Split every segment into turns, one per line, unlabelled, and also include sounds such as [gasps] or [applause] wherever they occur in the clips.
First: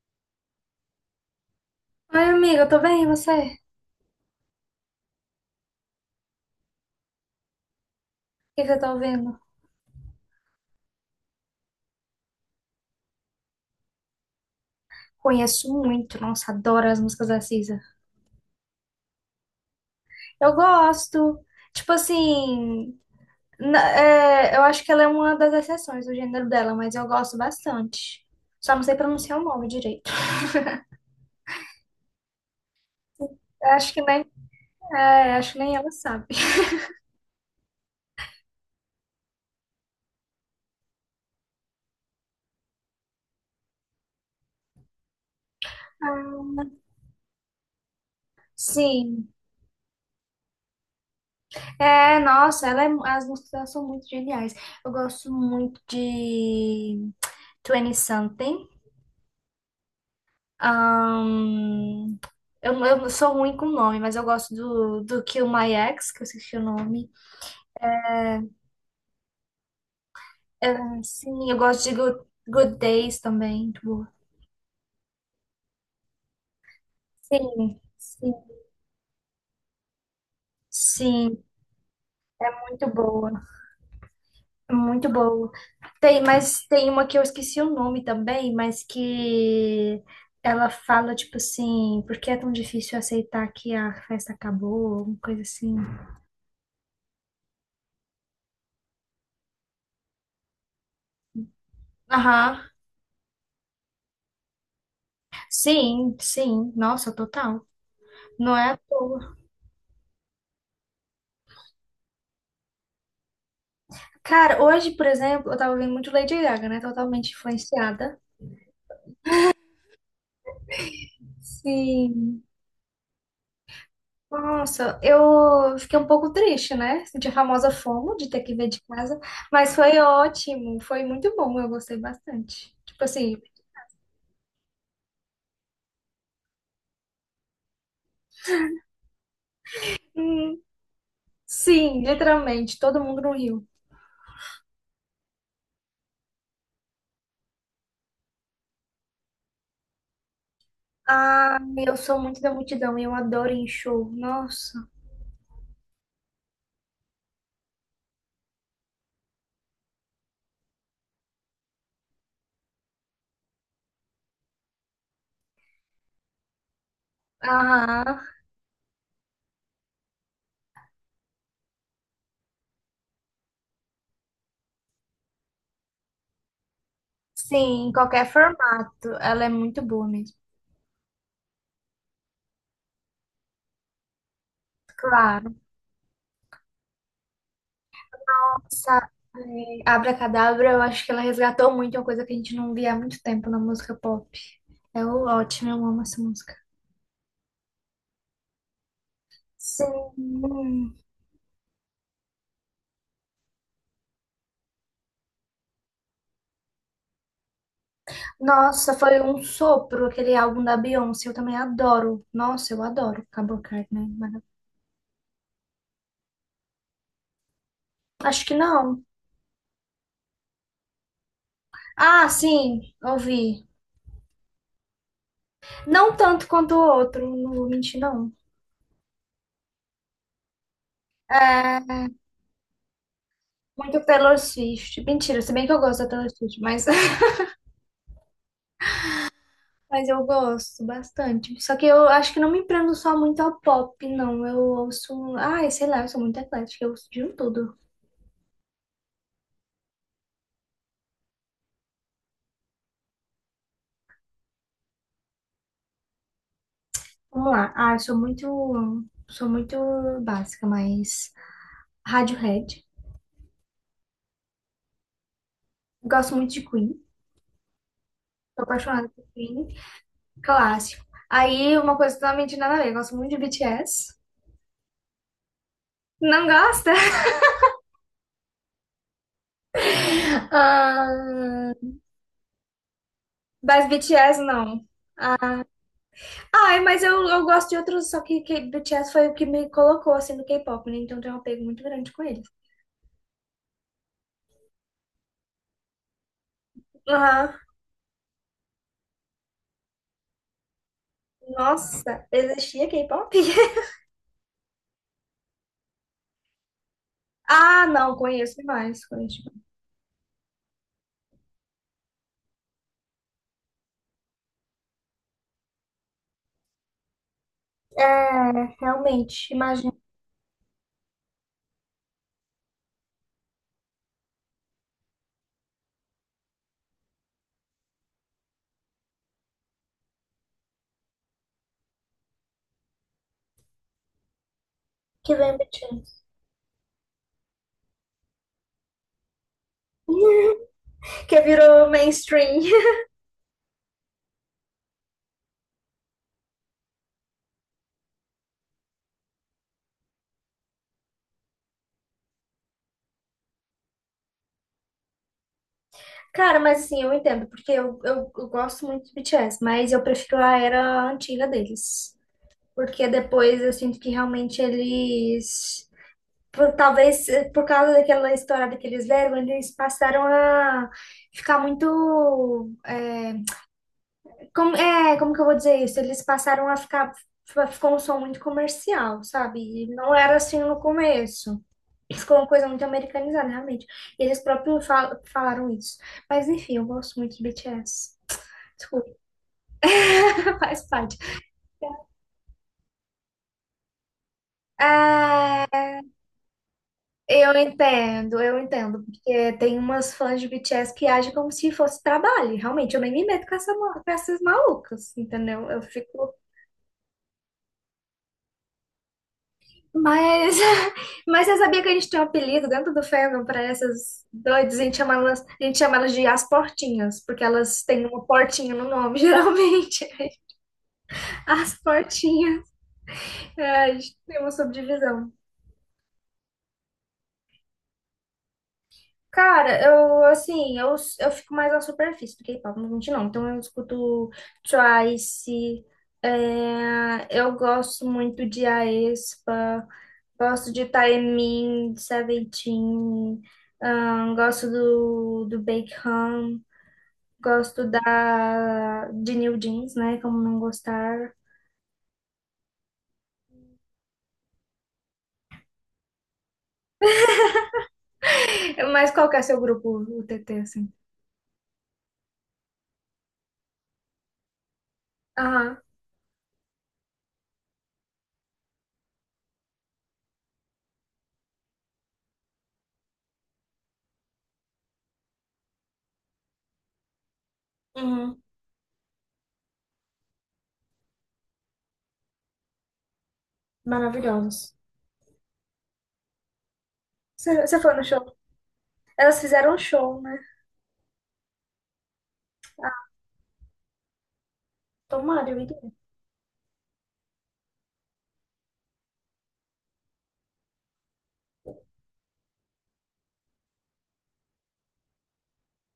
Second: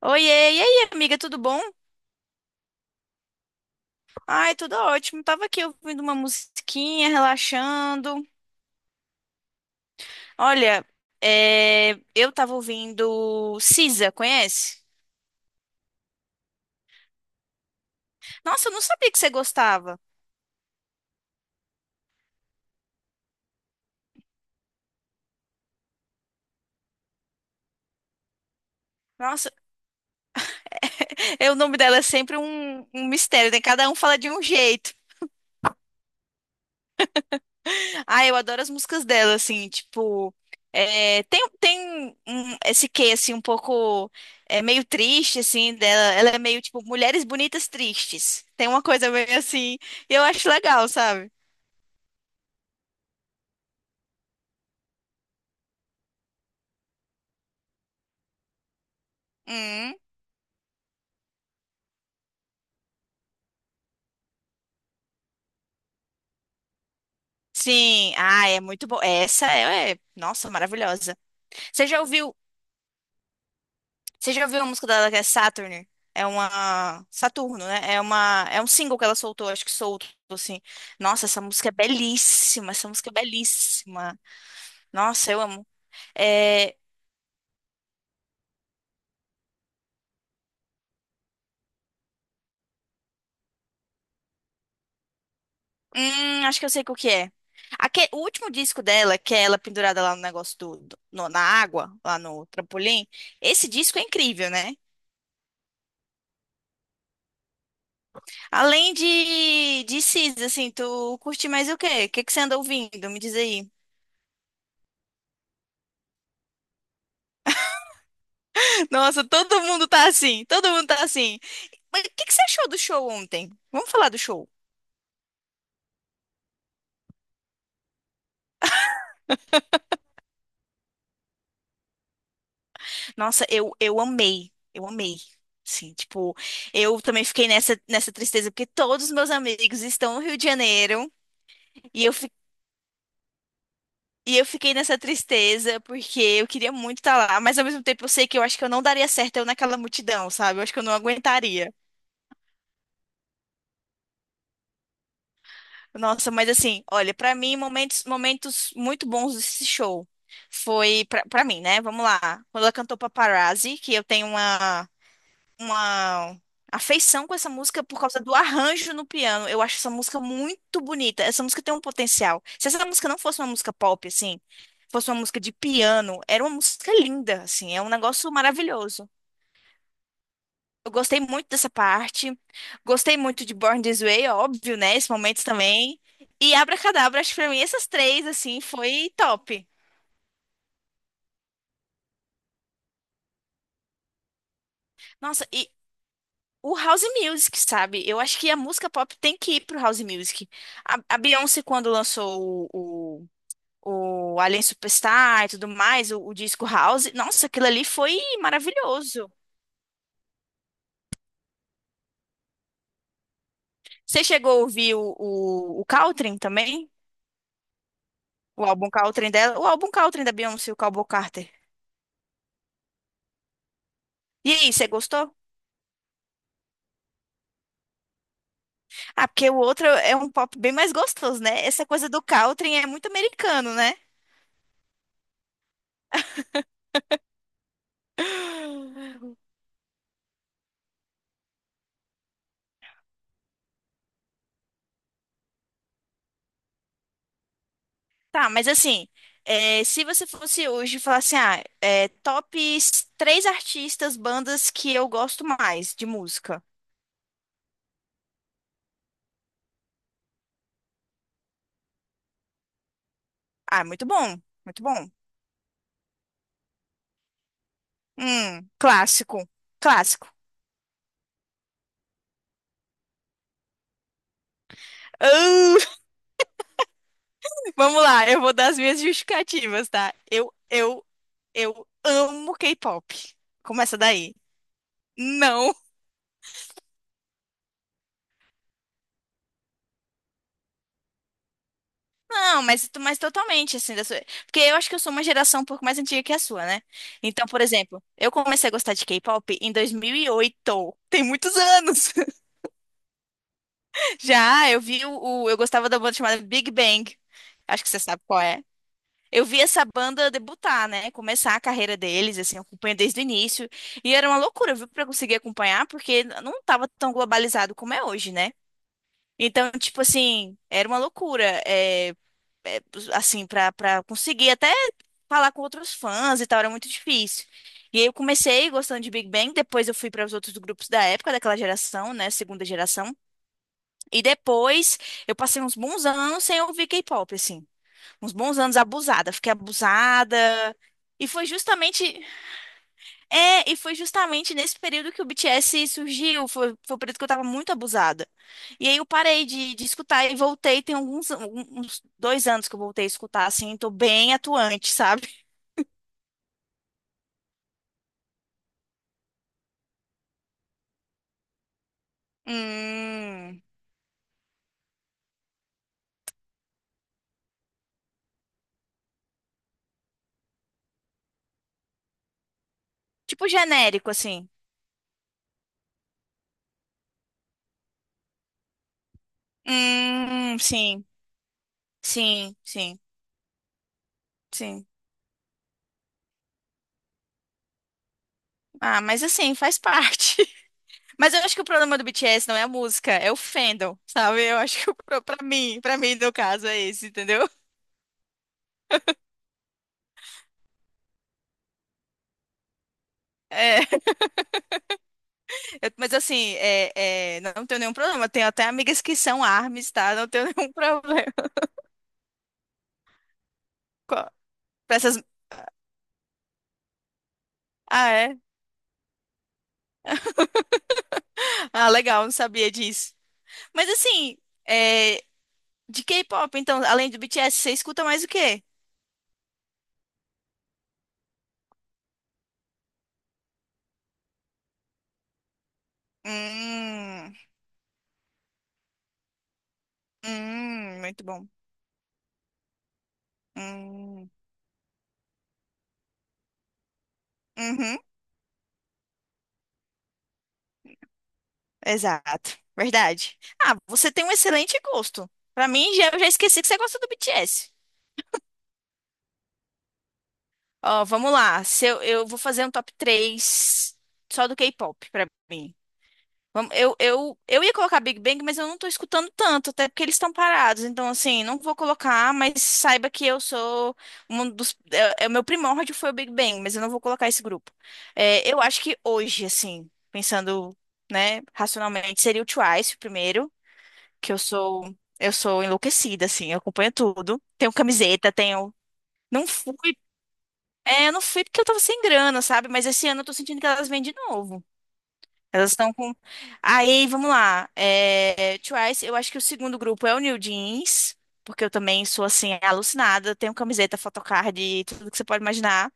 Oiê, e aí, amiga, tudo bom?
Ai, amiga, eu tô bem, e você? O
Ai, tudo ótimo. Tava aqui ouvindo uma musiquinha, relaxando.
que que você tá ouvindo?
Olha, eu tava ouvindo Cisa, conhece?
Conheço muito, nossa, adoro as músicas da Cisa.
Nossa, eu não sabia que você gostava.
Eu gosto, tipo assim, eu acho que ela é uma das exceções do gênero dela, mas eu gosto bastante. Só não sei pronunciar o
Nossa,
nome direito.
[laughs] o nome dela é sempre um mistério, né?
[laughs]
Cada
Acho
um
que
fala
nem,
de um jeito.
acho que nem ela sabe.
Ah, eu adoro as músicas dela, assim, tipo. Tem esse quê, assim, um pouco. É meio triste, assim, dela. Ela é meio,
Ah,
tipo, mulheres bonitas tristes. Tem uma coisa meio
sim.
assim. E eu acho legal, sabe?
É, nossa, as músicas dela são muito geniais. Eu gosto muito de Twenty Something.
Hum,
Ahn, eu sou ruim com nome, mas eu gosto do Kill My Ex, que eu esqueci o nome.
sim. Ah, é muito bom. Essa é, nossa,
É,
maravilhosa.
sim, eu gosto
Você
de
já
Good,
ouviu.
Good Days também, muito boa.
Você já ouviu a música dela que é Saturn? É uma. Saturno,
Sim,
né? É
sim,
uma. É um single que ela soltou, acho que solto, assim. Nossa, essa
sim,
música é belíssima.
muito
Essa música é
boa,
belíssima.
muito
Nossa, eu
boa.
amo.
Tem, mas
É,
tem uma que eu esqueci o nome também, mas que ela fala, tipo assim, por que é tão difícil aceitar que a festa acabou, alguma coisa assim.
acho que eu sei qual que é. O último disco dela, que é ela pendurada lá no negócio do, na água, lá no
Aham,
trampolim, esse disco é incrível, né?
sim, sim, nossa, total. Não é à
Além
toa.
de Cis, assim, tu curte mais o quê? O que que você anda ouvindo? Me diz aí.
Cara, hoje, por exemplo, eu tava vendo muito Lady Gaga, né? Totalmente influenciada.
[laughs] Nossa, todo mundo tá assim, todo mundo tá assim. Mas o que que você
Sim.
achou do show ontem? Vamos falar do show.
Nossa, eu fiquei um pouco triste, né? Senti a famosa FOMO de ter que ver de casa, mas foi ótimo, foi muito bom, eu gostei bastante. Tipo assim.
Nossa, eu amei, eu amei. Sim, tipo, eu também fiquei nessa tristeza, porque todos os meus amigos estão no Rio de
Hum,
Janeiro.
sim,
E eu
literalmente, todo mundo no Rio.
E eu fiquei nessa tristeza, porque eu queria muito estar lá, mas ao mesmo tempo eu sei que eu acho que eu não daria certo eu naquela multidão, sabe? Eu acho que eu não
Ah,
aguentaria.
eu sou muito da multidão e eu adoro ir em show, nossa.
Nossa, mas assim, olha, pra mim, momentos muito bons desse show. Pra mim, né? Vamos lá. Quando ela cantou Paparazzi, que eu tenho uma. Uma afeição com essa música por
Aham,
causa do arranjo no piano. Eu acho essa música muito bonita. Essa música tem um potencial. Se essa música não fosse uma música pop, assim, fosse uma música de piano, era uma música linda, assim, é
sim,
um
em qualquer
negócio
formato,
maravilhoso.
ela é muito boa mesmo.
Eu gostei muito dessa parte. Gostei muito de Born This Way, óbvio, né? Esse momento
Claro.
também. E Abracadabra, acho que pra mim essas três, assim,
Sabe,
foi top.
Abracadabra, eu acho que ela resgatou muito uma coisa que a gente não via há muito tempo na música pop. É
Nossa, e
ótimo, eu amo essa música.
o house music, sabe? Eu acho que a música pop tem que ir pro house music.
Sim.
A Beyoncé, quando lançou o Alien Superstar e tudo mais, o disco house, nossa, aquilo ali foi
Nossa, foi
maravilhoso.
um sopro aquele álbum da Beyoncé, eu também adoro. Nossa, eu adoro Cabo Card, né?
Você
Maravilhoso.
chegou a ouvir o Caltrin também?
Acho que
O álbum
não.
Caltrin dela? O álbum Caltrin da Beyoncé, o Cowboy Carter.
Ah, sim, ouvi.
E aí, você gostou?
Não tanto quanto o outro, não vou mentir, não.
Ah, porque o outro é um pop bem mais gostoso, né? Essa
É,
coisa do Caltrin é muito americano, né?
muito Taylor Swift. Mentira, se bem que eu gosto da Taylor Swift, mas [laughs]
[gasps]
Mas eu gosto bastante. Só que eu acho que não me prendo só muito ao pop, não. Eu ouço. Ai, sei lá, eu sou muito eclética, eu ouço de um tudo.
Tá, mas assim, se você fosse hoje falar assim, ah, é, top três artistas, bandas que eu gosto mais de música.
Vamos lá. Ah, eu sou muito. Sou muito básica, mas. Radiohead.
Ah, muito bom, muito bom.
Gosto muito de Queen. Tô apaixonada por
Clássico,
Queen.
clássico.
Clássico. Aí, uma coisa totalmente nada a ver. Eu gosto muito de BTS.
Ah, [laughs]
Não gosta? [laughs]
vamos lá, eu vou dar as minhas justificativas, tá?
Ah,
Eu amo K-pop.
mas
Começa daí.
BTS não. Ah,
Não.
ai, mas eu gosto de outros, só que BTS foi o que me colocou assim no K-pop, né? Então tem um apego muito grande com eles.
Não, mas totalmente, assim, da sua... Porque eu acho que eu sou uma geração um pouco mais antiga que a sua, né? Então,
Aham.
por exemplo, eu comecei a gostar de K-pop em 2008, tem muitos anos.
Nossa, existia K-pop? [laughs]
[laughs] Já, eu vi Eu gostava da banda chamada Big Bang, acho
Ah,
que você
não,
sabe qual
conheço
é.
mais conheço
Eu
demais.
vi essa banda debutar, né? Começar a carreira deles, assim, eu acompanho desde o início. E era uma loucura, viu, pra conseguir acompanhar, porque não estava tão globalizado como é hoje, né?
É, realmente,
Então,
imagino
tipo assim, era uma loucura. É, assim, pra conseguir até falar com outros fãs e tal, era muito difícil. E aí eu comecei gostando de Big Bang, depois eu fui para os outros grupos da época, daquela geração, né, segunda geração. E depois
que
eu
vem
passei uns bons
BTS.
anos sem ouvir K-pop, assim. Uns bons anos abusada, fiquei
[laughs]
abusada. E
Que
foi
virou
justamente,
mainstream. [laughs]
e foi justamente nesse período que o BTS surgiu, foi o período que eu tava muito abusada. E aí eu parei de escutar e voltei, tem uns dois anos que eu voltei a escutar, assim, tô bem atuante, sabe?
Cara, mas assim, eu entendo, porque eu gosto muito de BTS, mas eu prefiro a era antiga deles. Porque depois
Hum.
eu sinto que realmente eles por causa daquela história daqueles velhos, eles passaram a ficar muito.
Tipo genérico, assim.
Como que eu vou dizer isso? Eles passaram a ficar. Ficou um som muito comercial, sabe? E não era assim no
Sim,
começo. Ficou uma
sim,
coisa muito
sim,
americanizada, realmente. Eles próprios
sim.
falaram isso. Mas enfim, eu gosto muito de BTS.
Ah,
Desculpa,
mas assim, faz parte.
[laughs] faz
[laughs]
parte.
Mas eu acho que o problema do BTS não é a música, é o fandom, sabe? Eu acho que o
Ah,
pra mim, no caso, é esse, entendeu?
eu
[laughs]
entendo, eu entendo, porque tem umas fãs de BTS que agem como se fosse trabalho. Realmente, eu nem me meto
É,
com essas malucas, entendeu? Eu
mas
fico.
assim, não tenho nenhum problema. Tenho até amigas que são ARMYs, tá? Não tenho
Mas,
[laughs] nenhum
[laughs]
problema
mas você sabia que a gente tem um apelido dentro do fandom para
com
essas doidas? A gente
pra
chama
essas...
elas, a gente chama elas de as portinhas, porque elas têm
Ah,
uma
é?
portinha no nome, [laughs] geralmente. As
Ah, legal, não
portinhas.
sabia disso.
É,
Mas
a gente
assim,
tem uma
é,
subdivisão.
de K-pop, então, além do BTS, você escuta mais o quê?
Cara, eu, assim, eu fico mais na superfície do K-pop, não vou mentir, não. Então, eu escuto Twice,
Hum...
eu gosto muito de aespa, gosto de
Muito bom.
Taemin, de Seventeen,
Hum,
gosto do Baekhyun, gosto
uhum,
da, de New Jeans, né? Como não gostar.
exato. Verdade. Ah, você tem um excelente gosto. Pra mim, já, eu já esqueci que você gosta do BTS.
Mas qual que é seu grupo, o T T, assim?
Ó, vamos lá. Se eu, Eu vou fazer um top 3 só do K-pop pra mim.
Aham,
Eu ia colocar Big Bang, mas eu não tô escutando tanto, até porque eles estão parados. Então, assim, não vou colocar, mas saiba que eu sou um dos. É o meu primórdio foi o Big Bang, mas eu não vou colocar esse grupo.
uhum.
É, eu acho que hoje, assim, pensando, né, racionalmente, seria o Twice o primeiro, que eu
Maravilhosos.
sou. Eu sou enlouquecida, assim, eu acompanho tudo.
Você
Tenho
você foi no
camiseta,
show?
tenho.
Elas
Não fui.
fizeram um show, né?
É, eu não fui porque eu tava sem grana, sabe? Mas esse ano eu tô sentindo que elas vêm de novo.
Tomara, eu
Elas estão
iria.
com. Aí, vamos lá. É, Twice, eu acho que o segundo grupo é o New Jeans, porque eu também sou assim, alucinada. Tenho camiseta, photocard, tudo que você pode imaginar.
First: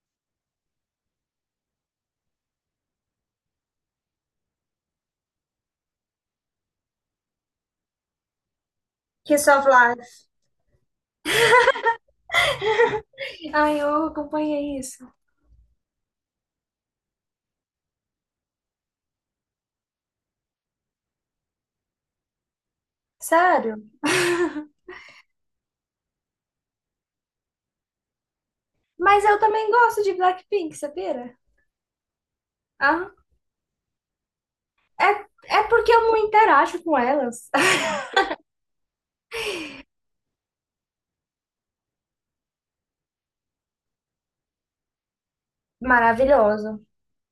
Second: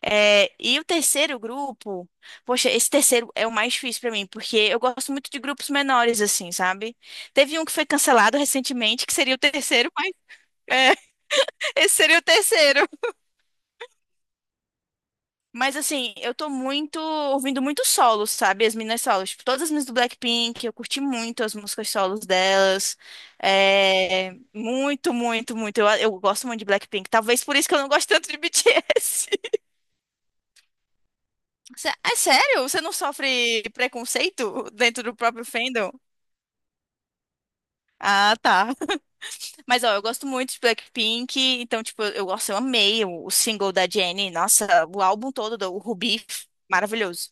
É, e o terceiro grupo, poxa, esse terceiro é o mais difícil pra mim, porque eu gosto muito de grupos menores, assim, sabe? Teve um que foi cancelado recentemente, que seria o
Kiss of
terceiro, mas
Life.
é, [laughs] esse seria o terceiro.
Ai, eu acompanhei isso.
Mas assim, eu tô muito ouvindo muito solos, sabe? As minhas solos. Tipo, todas as minhas do Blackpink, eu curti muito as músicas solos delas.
Sério?
É,
[laughs]
muito, muito, muito. Eu gosto muito de Blackpink. Talvez por isso que eu não gosto tanto de
Mas
BTS.
eu também gosto de Blackpink, sabia?
[laughs] É sério? Você não
Ah,
sofre preconceito dentro
é,
do próprio
é porque
fandom?
eu não interajo com elas. [laughs]
Ah, tá. Mas ó, eu gosto muito de Blackpink, então, tipo, eu gosto, eu amei o single da Jennie. Nossa, o álbum todo, o Ruby,
Maravilhoso.
maravilhoso.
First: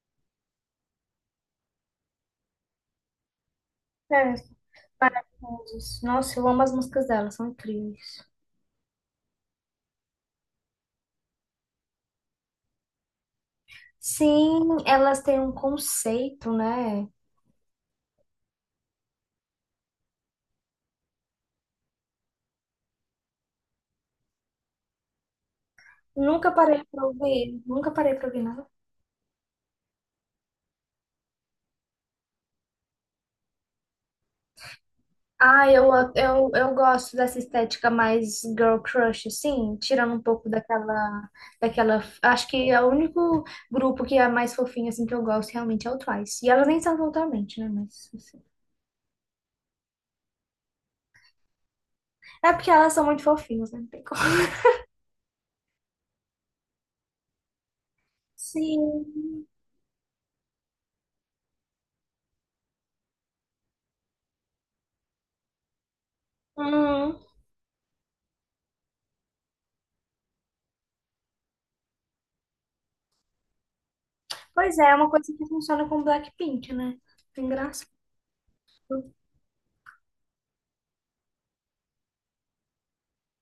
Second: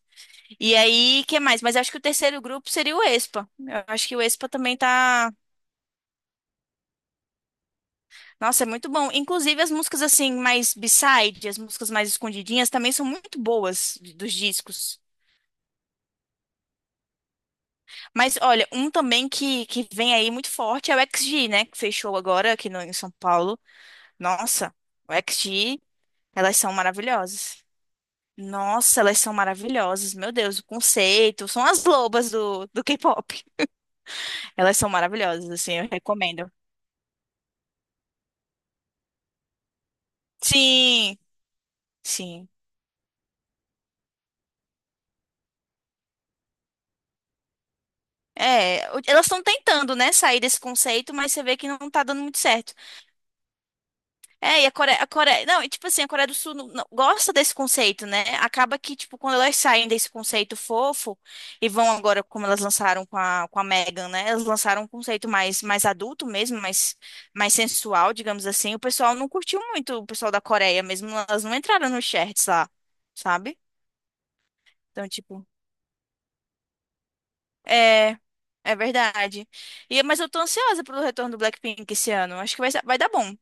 E aí, que mais? Mas acho que o terceiro grupo seria o Expa. Eu acho que o
É.
Expa também tá.
Maravilhosos. Nossa, eu amo as músicas delas, são incríveis.
Nossa, é muito bom. Inclusive, as músicas assim, mais B-side, as músicas mais escondidinhas, também são muito boas dos
Sim,
discos.
elas têm um conceito, né?
Mas olha, um também que vem aí muito forte é o XG, né? Que fechou agora aqui no, em São Paulo. Nossa, o XG,
Nunca
elas são
parei pra ouvir,
maravilhosas.
nunca parei pra ouvir nada.
Nossa, elas são maravilhosas. Meu Deus, o conceito. São as lobas do K-pop. Elas são maravilhosas,
Ah,
assim, eu
eu, eu,
recomendo.
eu gosto dessa estética mais girl crush, assim, tirando um pouco
Sim.
daquela, daquela. Acho
Sim.
que é o único grupo que é mais fofinho, assim, que eu gosto realmente é o Twice. E elas nem são totalmente, né? Mas, assim,
Elas estão tentando, né, sair desse conceito, mas você vê que não tá dando muito
é porque
certo.
elas são muito fofinhas, né? Não tem como.
É, e a Coreia, não, e tipo assim, a Coreia do Sul não gosta desse conceito, né?
[laughs]
Acaba
Sim.
que, tipo, quando elas saem desse conceito fofo e vão agora, como elas lançaram com com a Megan, né? Elas lançaram um conceito mais adulto mesmo,
Uhum.
mais sensual, digamos assim. O pessoal não curtiu muito, o pessoal da Coreia mesmo, elas não entraram nos shirts lá, sabe?
Pois é, é
Então,
uma coisa que
tipo.
funciona com Blackpink, né? Engraçado.
É, é verdade. E, mas eu tô ansiosa pelo retorno do Blackpink esse ano. Acho que vai dar bom.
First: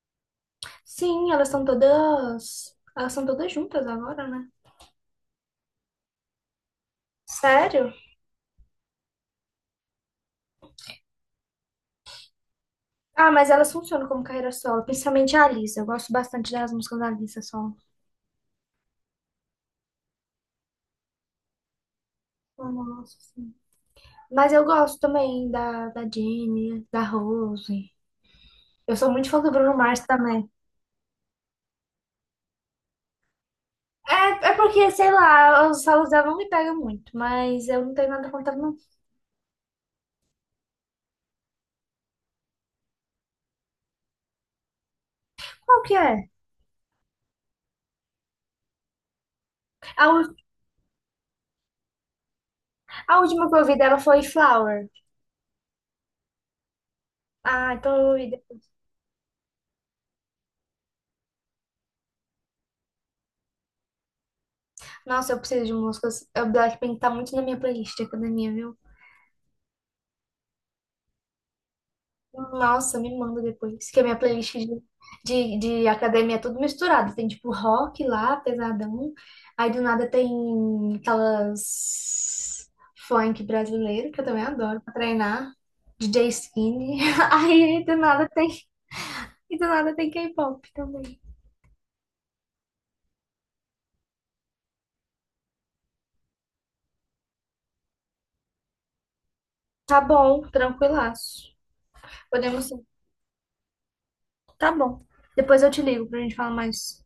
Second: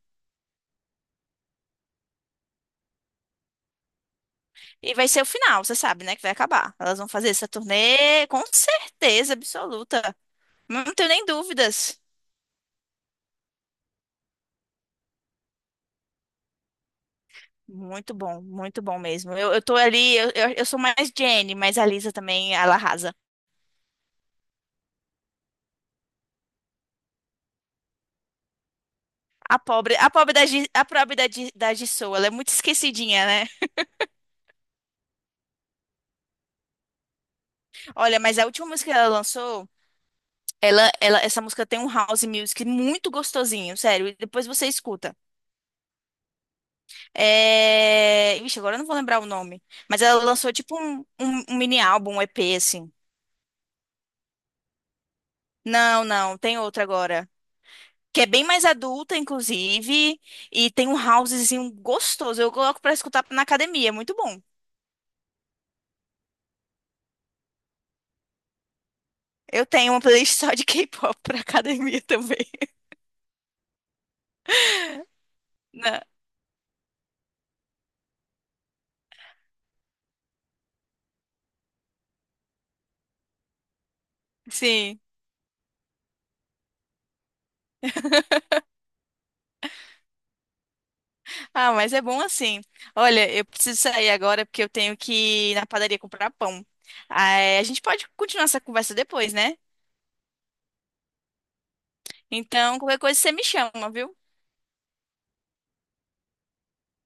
Sim, elas são todas. Elas são todas juntas agora, né?
E vai ser o final, você sabe, né? Que vai acabar. Elas vão fazer essa
Sério?
turnê com certeza absoluta. Não tenho nem dúvidas.
Ah, mas elas funcionam como carreira solo, principalmente a Lisa. Eu gosto bastante das músicas da Lisa solo.
Muito bom mesmo. Eu tô ali, eu sou mais Jennie, mas a Lisa também, ela
Amo,
arrasa.
nossa, sim. Mas eu gosto também da Jenny, da Rose. Eu sou muito fã do Bruno Mars também.
A pobre da Jisoo, ela é muito esquecidinha, né?
É, é porque, sei lá, os solos dela não me pegam muito, mas eu não tenho
Olha,
nada
mas a
contra.
última
Não.
música que ela lançou, essa música tem um house music muito gostosinho, sério. E depois você escuta.
Qual que é?
É... Vixe, agora eu não vou lembrar o nome. Mas
A,
ela
ú-
lançou tipo um mini álbum, um EP, assim.
a última que eu ouvi dela foi Flower.
Não, não, tem outra agora.
Ah, então eu
Que é
ouvi
bem mais
depois.
adulta, inclusive. E tem um housezinho gostoso. Eu coloco pra escutar na academia, é muito bom.
Nossa, eu preciso de músicas. O Blackpink tá muito na minha playlist de academia, viu?
Eu tenho uma playlist só de K-pop pra academia também.
Nossa, me manda depois. Que a minha playlist de, de,
[laughs]
de
Na-
academia é tudo misturado. Tem tipo rock lá, pesadão. Aí do nada tem aquelas funk brasileiro, que eu também adoro pra
Sim.
treinar. DJ Skinny. [laughs] Aí do nada tem, e do nada tem K-pop também.
Ah, mas é bom assim. Olha, eu preciso sair agora porque eu tenho que ir na padaria comprar pão. Ah, é, a gente pode continuar essa conversa depois, né?
Tá bom, tranquilaço. Podemos
Então,
sim.
qualquer coisa você me chama, viu?
Tá bom. Depois eu te ligo pra gente falar mais.